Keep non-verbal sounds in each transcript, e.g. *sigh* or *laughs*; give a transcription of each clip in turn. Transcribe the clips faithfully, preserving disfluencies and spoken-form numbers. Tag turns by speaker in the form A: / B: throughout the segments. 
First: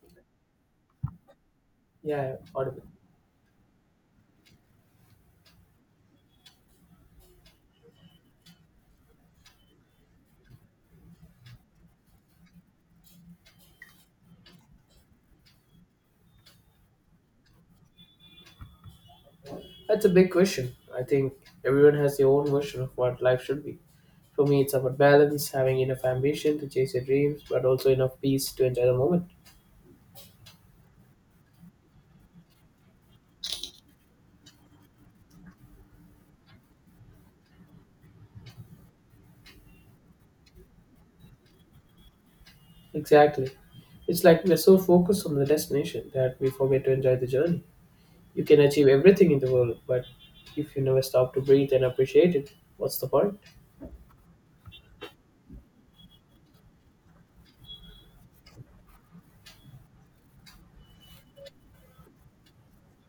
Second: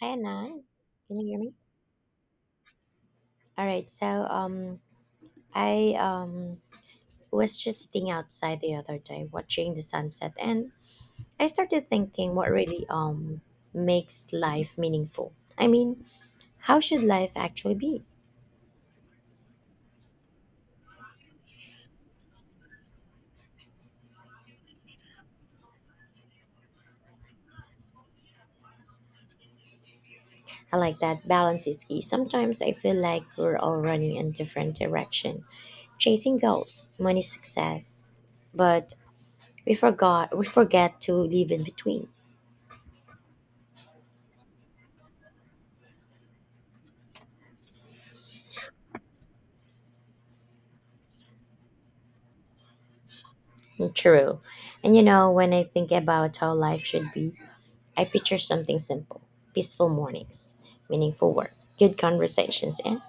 A: Hi Anand, can you hear me?
B: Yeah, audible.
A: All right, so um, I um was just sitting outside the other day watching the sunset, and I started thinking what really um makes life meaningful. I mean, how should life actually be?
B: That's a big question. I think everyone has their own version of what life should be. For me, it's about balance, having enough ambition to chase your dreams, but also enough peace to enjoy the moment.
A: I like that balance is key. Sometimes I feel like we're all running in different direction, chasing goals, money, success, but we forgot we forget to live in between.
B: Exactly. It's like we're so focused on the destination that we forget to enjoy the journey. You can achieve everything in the world, but if you never stop to breathe and appreciate it, what's the point?
A: True. And you know, when I think about how life should be, I picture something simple peaceful mornings, meaningful work, good conversations, and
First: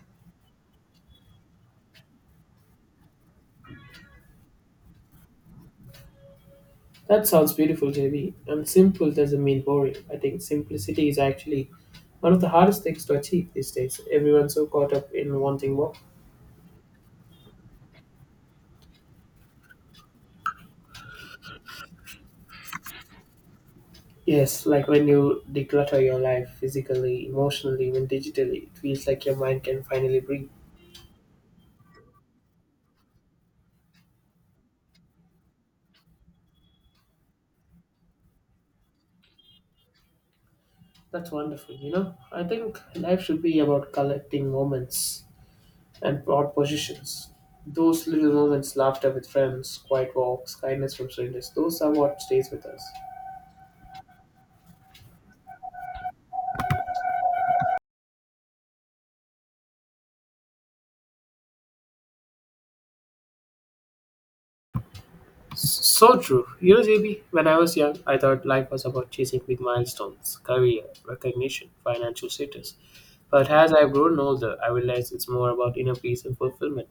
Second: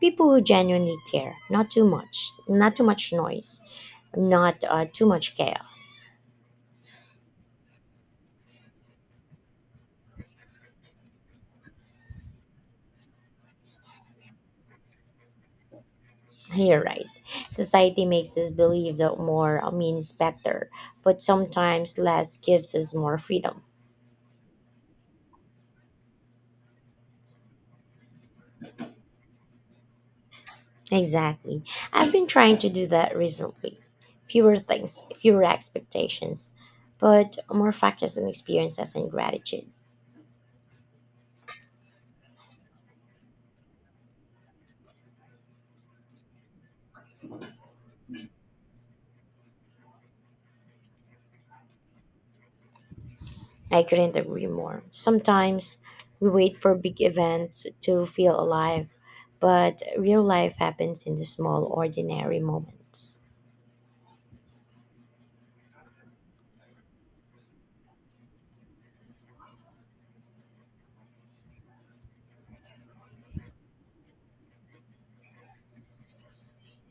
A: people who genuinely care. Not too much, not too much noise, not uh, too much chaos.
B: That sounds beautiful, J B. And simple doesn't mean boring. I think simplicity is actually one of the hardest things to achieve these days. Everyone's so caught up in wanting more.
A: You're right. Society makes us believe that more means better, but sometimes less gives us more freedom.
B: Yes, like when you declutter your life physically, emotionally, even digitally, it feels like your mind can finally breathe.
A: Exactly. I've been trying to do that recently. Fewer things, fewer expectations, but more focus on experiences and gratitude.
B: That's wonderful, you know? I think life should be about collecting moments and broad positions. Those little moments, laughter with friends, quiet walks, kindness from strangers, those are what stays with us.
A: I couldn't agree more. Sometimes we wait for big events to feel alive, but real life happens in the small, ordinary moments.
B: So true. You know, J B, when I was young, I thought life was about chasing big milestones, career, recognition, financial status. But as I've grown older, I realize it's more about inner peace and fulfillment.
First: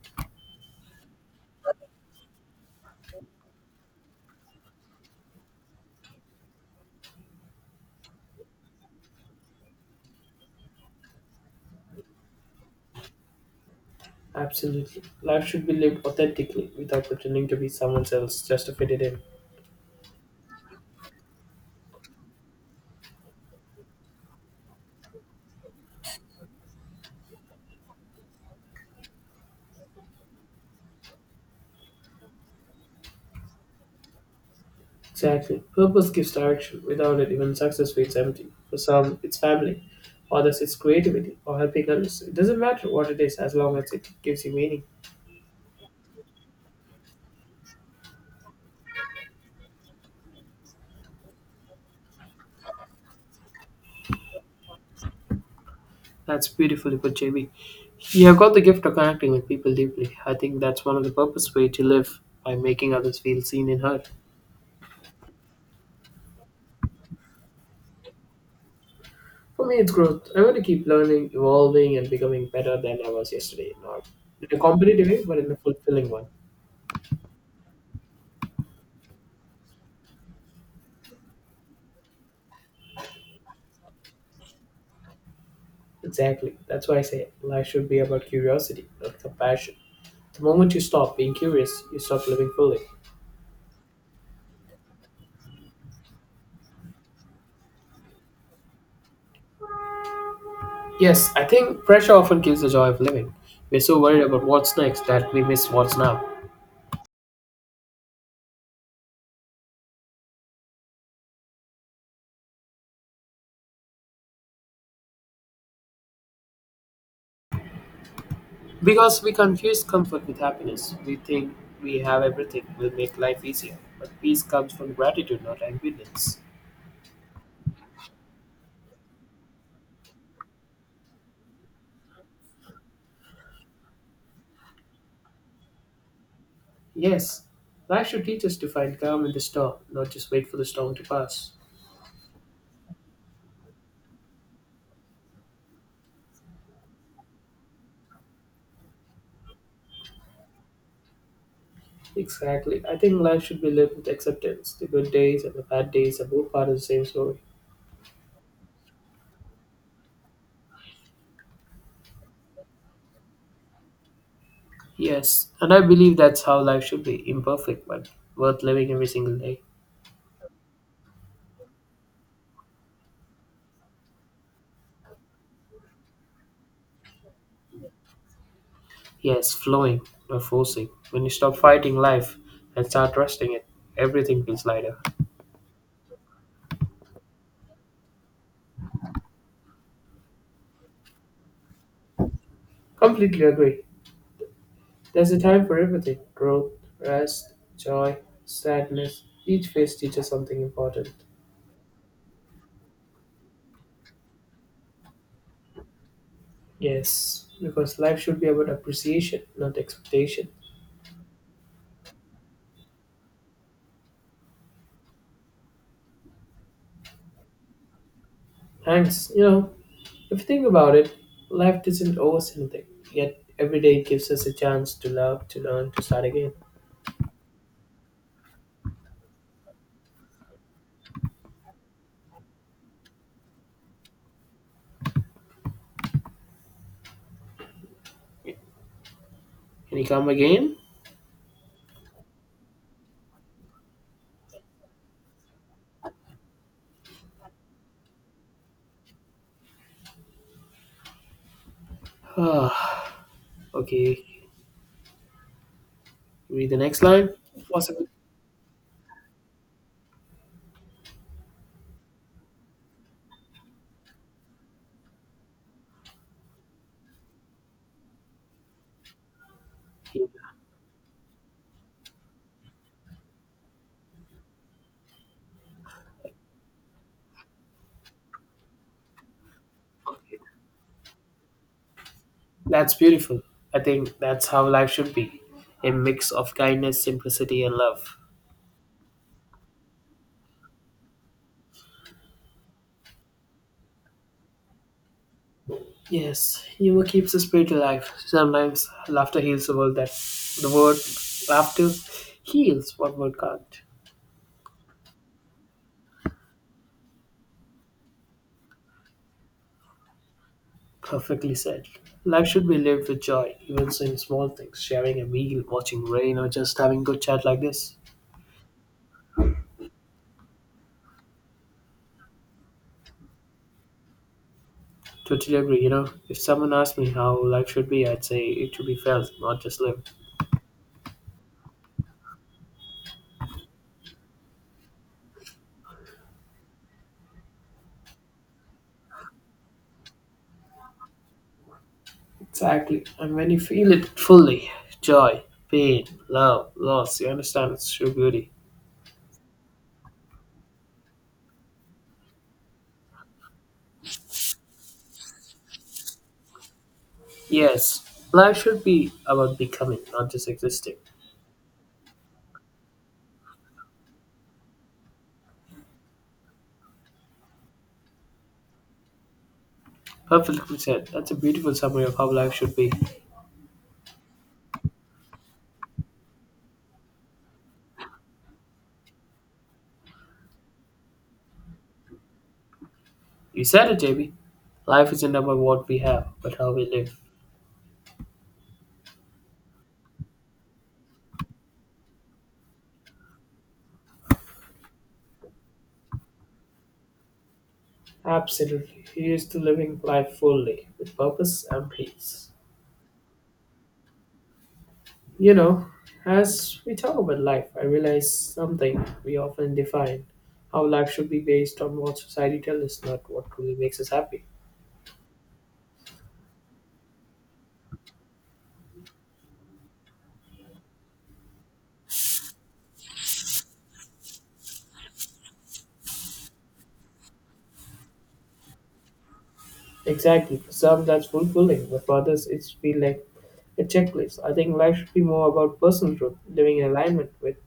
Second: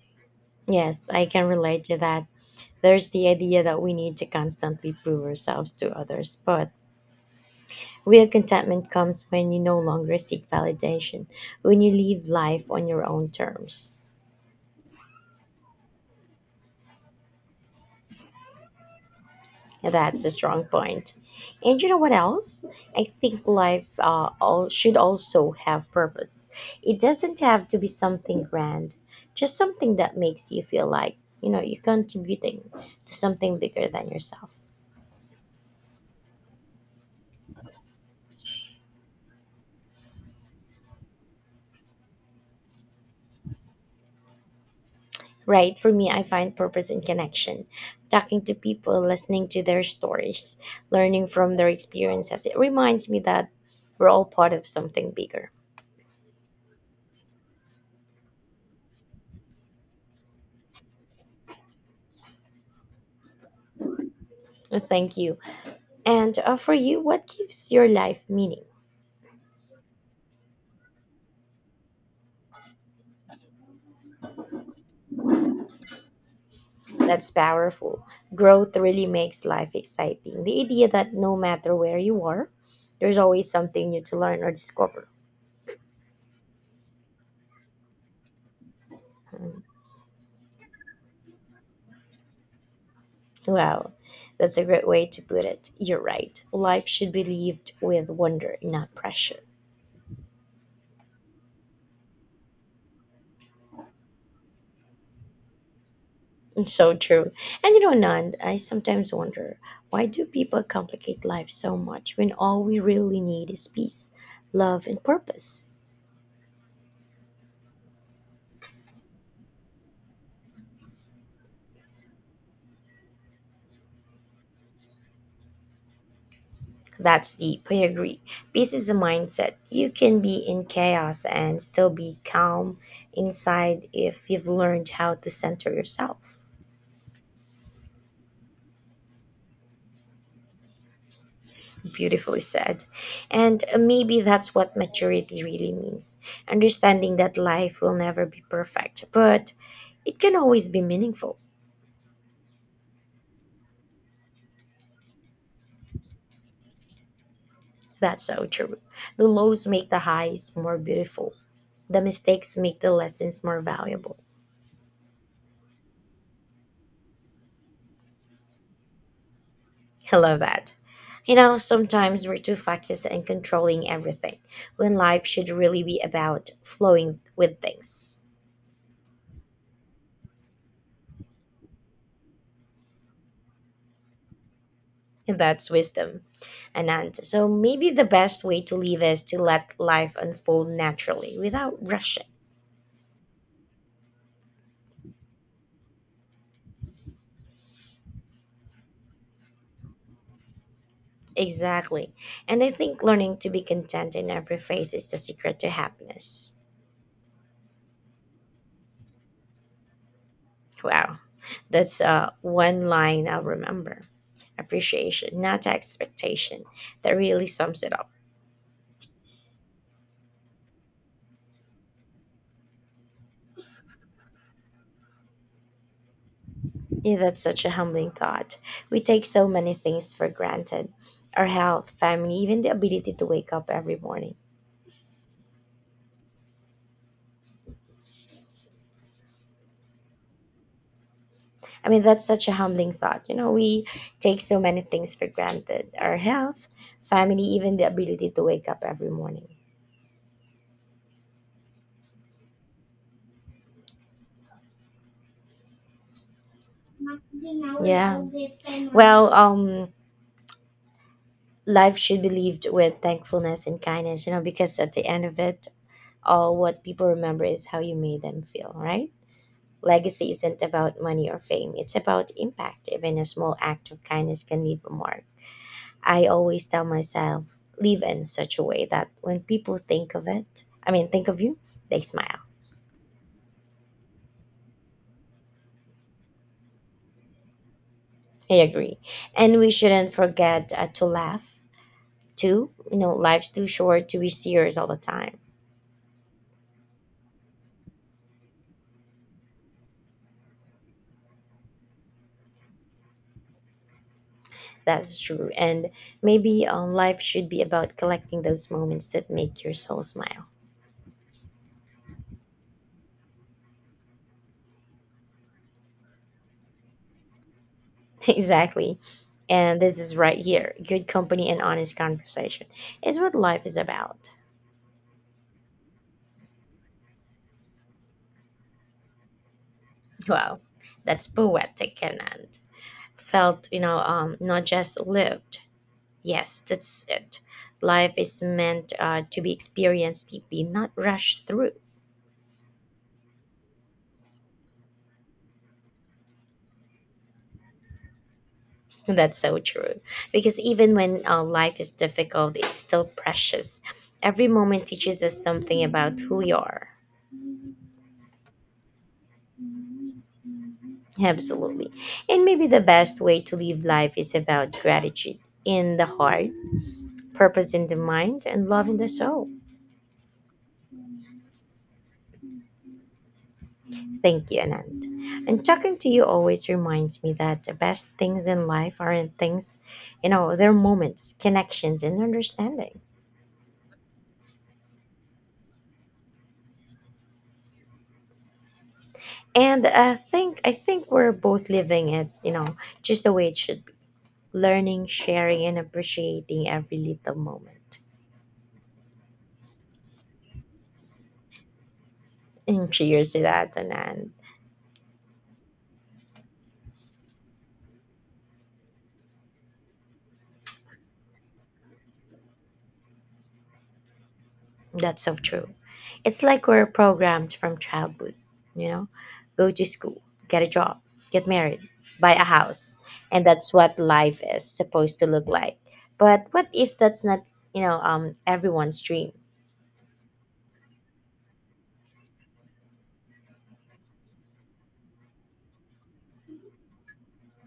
A: Yes, I can relate to that. There's the idea that we need to constantly prove ourselves to others, but real contentment comes when you no longer seek validation, when you live life on your own terms.
B: Absolutely. Life should be lived authentically without pretending to be someone else just to fit it in.
A: That's a strong point. And you know what else? I think life uh, all, should also have purpose. It doesn't have to be something grand, just something that makes you feel like, you know, you're contributing to something bigger than yourself.
B: Exactly. Purpose gives direction. Without it, even success feels empty. For some, it's family. Others, it's creativity or helping others. It doesn't matter what it is as long as it gives you meaning.
A: Right? For me, I find purpose in connection, talking to people, listening to their stories, learning from their experiences. It reminds me that we're all part of something bigger.
B: That's beautifully put, J B. You have got the gift of connecting with people deeply. I think that's one of the purpose way to live by making others feel seen and heard.
A: Thank you. And uh, for you, what gives your life meaning?
B: For me, it's growth. I want to keep learning, evolving, and becoming better than I was yesterday. Not in a competitive way, but in a fulfilling one.
A: That's powerful. Growth really makes life exciting. The idea that no matter where you are, there's always something new to learn or discover.
B: Exactly. That's why I say life should be about curiosity, not
A: Mm.
B: compassion. The moment you stop being curious, you stop living fully.
A: Wow, that's a great way to put it. You're right. Life should be lived with wonder, not pressure.
B: Yes, I think pressure often kills the joy of living. We're so worried about what's next that we miss what's now.
A: *laughs* So true. And you know, Nand, I sometimes wonder why do people complicate life so much when all we really need is peace, love, and purpose?
B: Because we confuse comfort with happiness, we think we have everything will make life easier, but peace comes from gratitude, not ambivalence.
A: That's deep. I agree. Peace is a mindset. You can be in chaos and still be calm inside if you've learned how to center yourself.
B: Yes, life should teach us to find calm in the storm, not just wait for the storm to pass.
A: Beautifully said. And maybe that's what maturity really means understanding that life will never be perfect, but it can always be meaningful.
B: Exactly. I think life should be lived with acceptance. The good days and the bad days are both part of the same story.
A: That's so true. The lows make the highs more beautiful, the mistakes make the lessons more valuable.
B: Yes, and I believe that's how life should be imperfect, but worth living every single day.
A: I love that. You know, sometimes we're too focused on controlling everything when life should really be about flowing with things.
B: Yes, flowing, not forcing. When you stop fighting life and start trusting it, everything feels lighter.
A: And that's wisdom, Anand. So maybe the best way to live is to let life unfold naturally without rushing.
B: Completely agree. There's a time for everything growth, rest, joy, sadness. Each phase teaches something important.
A: Exactly. And I think learning to be content in every phase is the secret to happiness.
B: Yes, because life should be about appreciation, not expectation.
A: Wow. That's uh, one line I'll remember. Appreciation, not expectation. That really sums it up.
B: Thanks. You know, if you think about it, life doesn't owe us anything. Yet every day gives us a chance to love, to learn, to start again.
A: Yeah, that's such a humbling thought. We take so many things for granted our health, family, even the ability to wake up every morning.
B: Can you come again? *sighs*
A: I mean, that's such a humbling thought. You know, we take so many things for granted our health, family, even the ability to wake up every morning.
B: Ah, okay. Read the next line. Possible.
A: Yeah. Well, um, life should be lived with thankfulness and kindness, you know, because at the end of it, all what people remember is how you made them feel, right? Legacy isn't about money or fame, it's about impact. Even a small act of kindness can leave a mark. I always tell myself, live in such a way that when people think of it, I mean, think of you, they smile.
B: That's beautiful. I think that's how life should be. A mix of kindness, simplicity, and love.
A: I agree. And we shouldn't forget uh, to laugh too. You know, life's too short to be serious all the time.
B: Yes, humor keeps the spirit alive. Sometimes laughter heals the world that the word laughter heals what word can't.
A: That's true. And maybe um, life should be about collecting those moments that make your soul smile.
B: Perfectly said. Life should be lived with joy, even so in small things, sharing a meal, watching rain, or just having good chat like this.
A: *laughs* Exactly. And this is right here. Good company and honest conversation is what life is about.
B: Totally agree, you know. If someone asked me how life should be, I'd say it should be felt, not just lived.
A: Wow, that's poetic and, and felt, you know, um, not just lived. Yes, that's it. Life is meant uh, to be experienced deeply, not rushed through.
B: Exactly. And when you feel it fully, joy, pain, love, loss, you understand its true beauty.
A: *laughs* That's so true. Because even when uh, life is difficult, it's still precious. Every moment teaches us something about who you are.
B: Yes, life should be about becoming, not just existing.
A: Absolutely. And maybe the best way to live life is about gratitude in the heart, purpose in the mind, and love in the soul.
B: Perfectly said. That's a beautiful summary of how life should be.
A: Thank you, Anand. And talking to you always reminds me that the best things in life aren't things, you know, they're moments, connections, and understanding.
B: You said it, J B. Life isn't about what we have, but how we live.
A: And I think I think we're both living it, you know, just the way it should be. Learning, sharing, and appreciating every little moment.
B: Absolutely. He is to living life fully, with purpose and peace.
A: And cheers to that, Anand.
B: You know, as we talk about life, I realize something we often define how life should be based on what society tells us, not what truly makes us happy.
A: That's so true. It's like we're programmed from childhood, you know? Go to school, get a job, get married, buy a house. And that's what life is supposed to look like. But what if that's not, you know, um everyone's dream?
B: Exactly. For some, that's fulfilling, but for others, it's feel like a checklist. I think life should be more about personal growth, living in alignment with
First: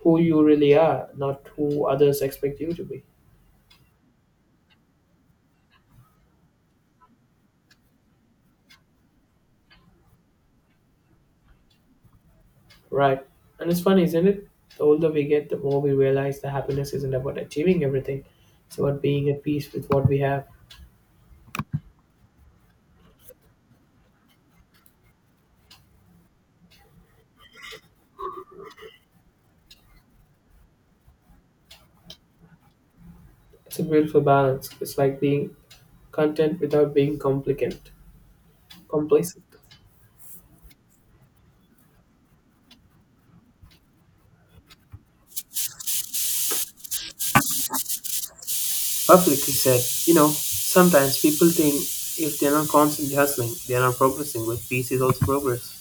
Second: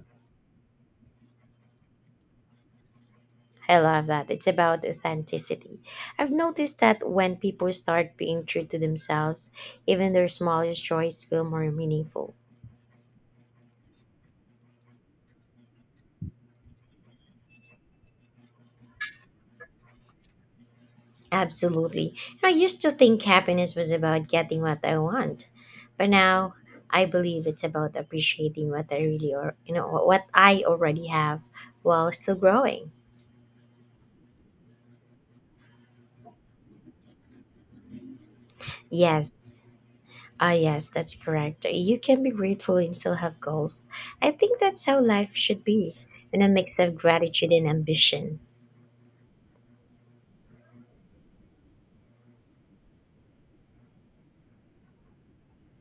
B: who you really are, not who others expect you to be.
A: I love that. It's about authenticity. I've noticed that when people start being true to themselves, even their smallest joys feel more meaningful.
B: Right. And it's funny, isn't it? The older we get, the more we realize that happiness isn't about achieving everything. It's about being at peace with what we have.
A: Absolutely. You know, I used to think happiness was about getting what I want, but now I believe it's about appreciating what I really or you know what I already have while still growing.
B: It's a beautiful balance. It's like being content without being complicant, complacent.
A: Yes. Ah, yes, that's correct. You can be grateful and still have goals. I think that's how life should be, in a mix of gratitude and ambition.
B: Publicly said, you know, sometimes people think if they're not constantly hustling, they're not progressing, but peace is also progress.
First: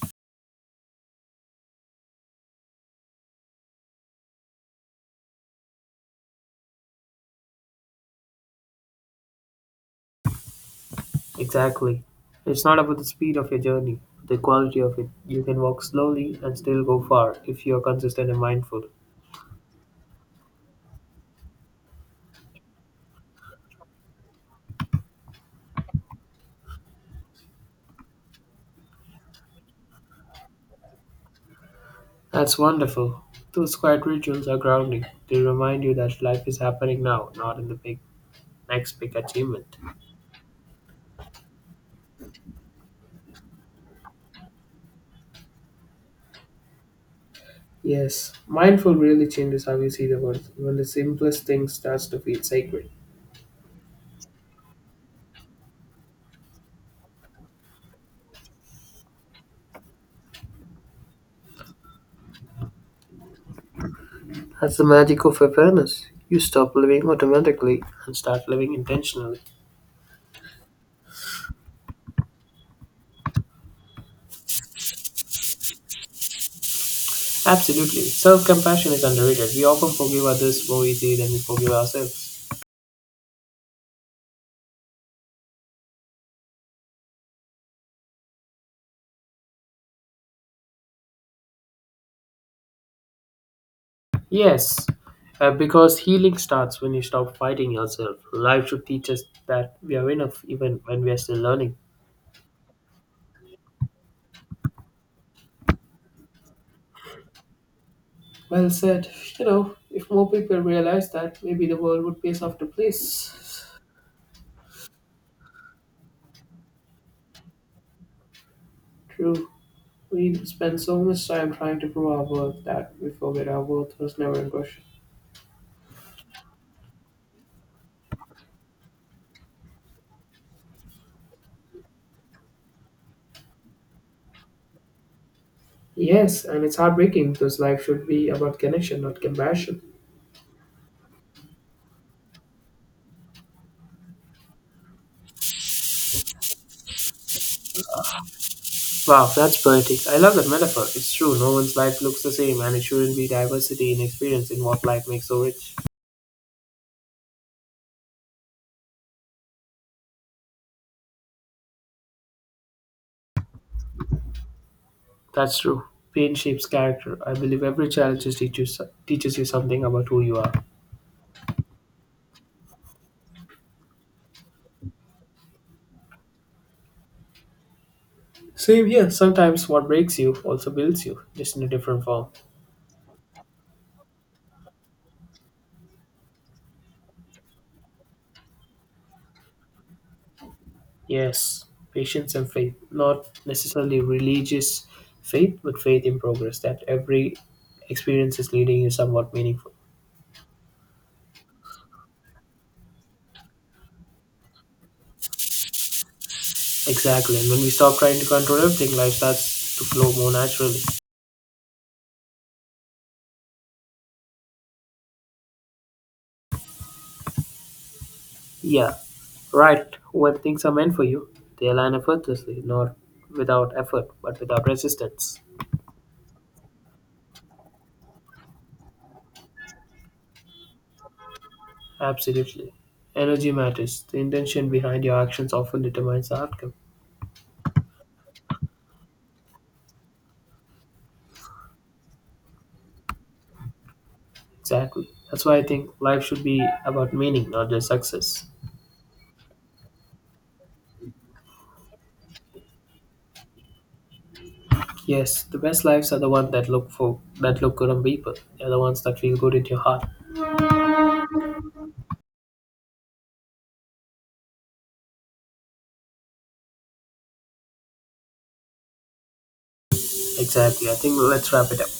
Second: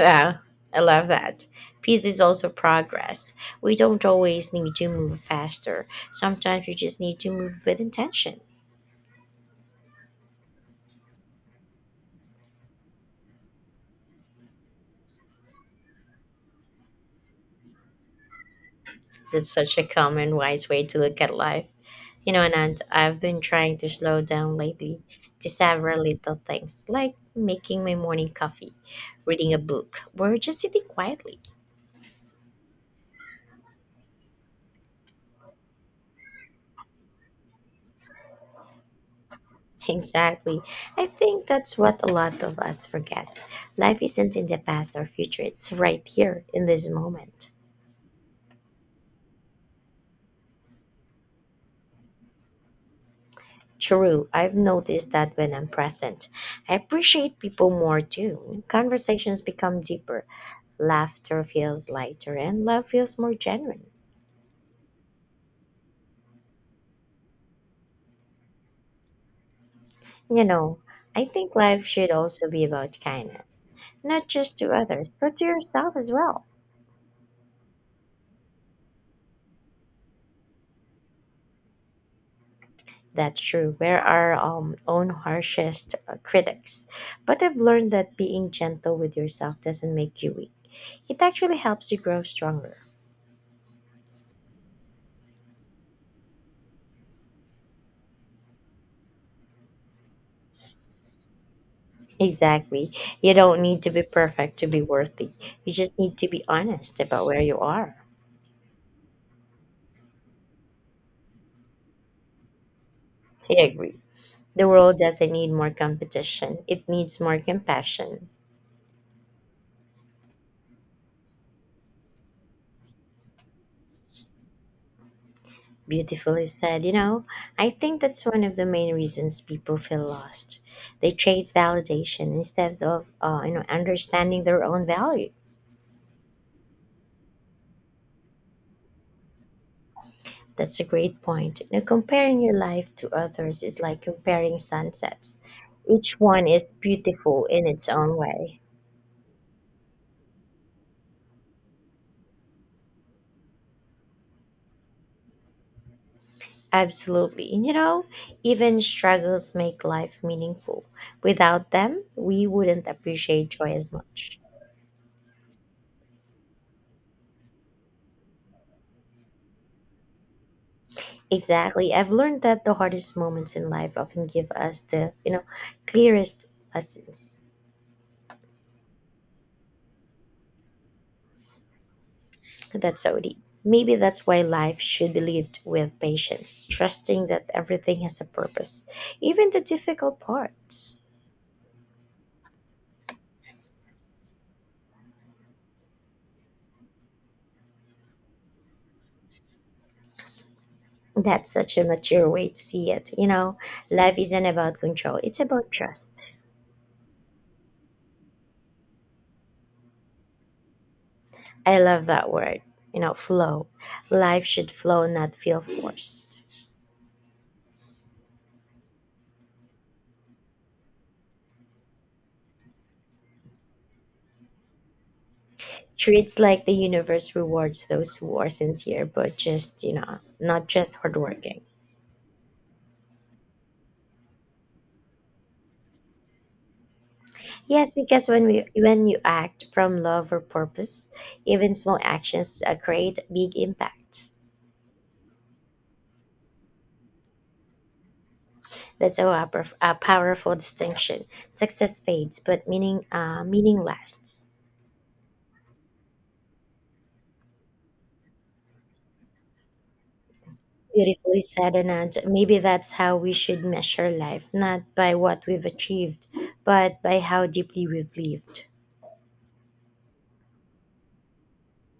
A: Wow, I love that. Peace is also progress. We don't always need to move faster. Sometimes we just need to move with intention.
B: Exactly. It's not about the speed of your journey, but the quality of it. You can walk slowly and still go far if you're consistent and mindful.
A: That's such a calm and wise way to look at life. You know, Anand, I've been trying to slow down lately to savor little things like making my morning coffee, reading a book, or just sitting quietly. *laughs*
B: That's wonderful. Those quiet rituals are grounding. They remind you that life is happening now, not in the big next big achievement.
A: Exactly. I think that's what a lot of us forget. Life isn't in the past or future, it's right here in this moment.
B: Yes, mindful really changes how you see the world. Even the simplest thing starts to feel sacred.
A: True, I've noticed that when I'm present, I appreciate people more too. Conversations become deeper. Laughter feels lighter and love feels more genuine.
B: That's the magic of awareness. You stop living automatically and start living intentionally.
A: You know, I think life should also be about kindness, not just to others, but to yourself as well.
B: Absolutely. Self compassion is underrated. We often forgive others more easily than we forgive ourselves.
A: That's true. We're our um, own harshest uh, critics. But I've learned that being gentle with yourself doesn't make you weak, it actually helps you grow stronger.
B: Yes, uh, because healing starts when you stop fighting yourself. Life should teach us that we are enough even when we are still learning.
A: Exactly. You don't need to be perfect to be worthy. You just need to be honest about where you are.
B: Well said. You know, if more people realize that, maybe the world would be a softer
A: *laughs* I
B: place.
A: agree. The world doesn't need more competition, it needs more compassion.
B: True. We spend so much time trying to prove our worth that we forget our worth was never in question.
A: Beautifully said, you know, I think that's one of the main reasons people feel lost. They chase validation instead of, uh, you know, understanding their own value.
B: Yes, and it's heartbreaking because life should be about connection, not comparison.
A: That's a great point. Now, comparing your life to others is like comparing sunsets. Each one is beautiful in its own way.
B: Wow, that's poetic. I love that metaphor. It's true, no one's life looks the same, and it shouldn't be diversity in experience in what life makes so rich.
A: Absolutely. And, you know, even struggles make life meaningful. Without them, we wouldn't appreciate joy as much.
B: That's true. Pain shapes character. I believe every challenge just teaches, teaches you something about who you are.
A: Exactly. I've learned that the hardest moments in life often give us the, you know, clearest lessons.
B: Same here. Sometimes what breaks you also builds you, just in a different form.
A: That's so deep. Maybe that's why life should be lived with patience, trusting that everything has a purpose, even the difficult parts.
B: Yes, patience and faith. Not necessarily religious faith, but faith in progress that every experience is leading you somewhat meaningful.
A: That's such a mature way to see it. You know, life isn't about control, it's about trust.
B: Exactly. And when we stop trying to control everything, life starts to flow more naturally.
A: I love that word, you know, flow. Life should flow, not feel forced.
B: Yeah. Right. When things are meant for you, they align effortlessly, not without effort, but without resistance.
A: Treats like the universe rewards those who are sincere, but just you know, not just hardworking.
B: Absolutely. Energy matters. The intention behind your actions often determines the outcome.
A: Yes, because when we when you act from love or purpose, even small actions uh, create big impact.
B: Exactly. That's why I think life should be about meaning, not just success.
A: That's a, wa- a powerful distinction. Success fades, but meaning uh, meaning lasts.
B: Yes, the best lives are the ones that look for that look good on people. They're the ones that feel good in your heart.
A: Beautifully said, Anand. Maybe that's how we should measure life, not by what we've achieved, but by how deeply we've lived.
B: Exactly. I think let's wrap it up.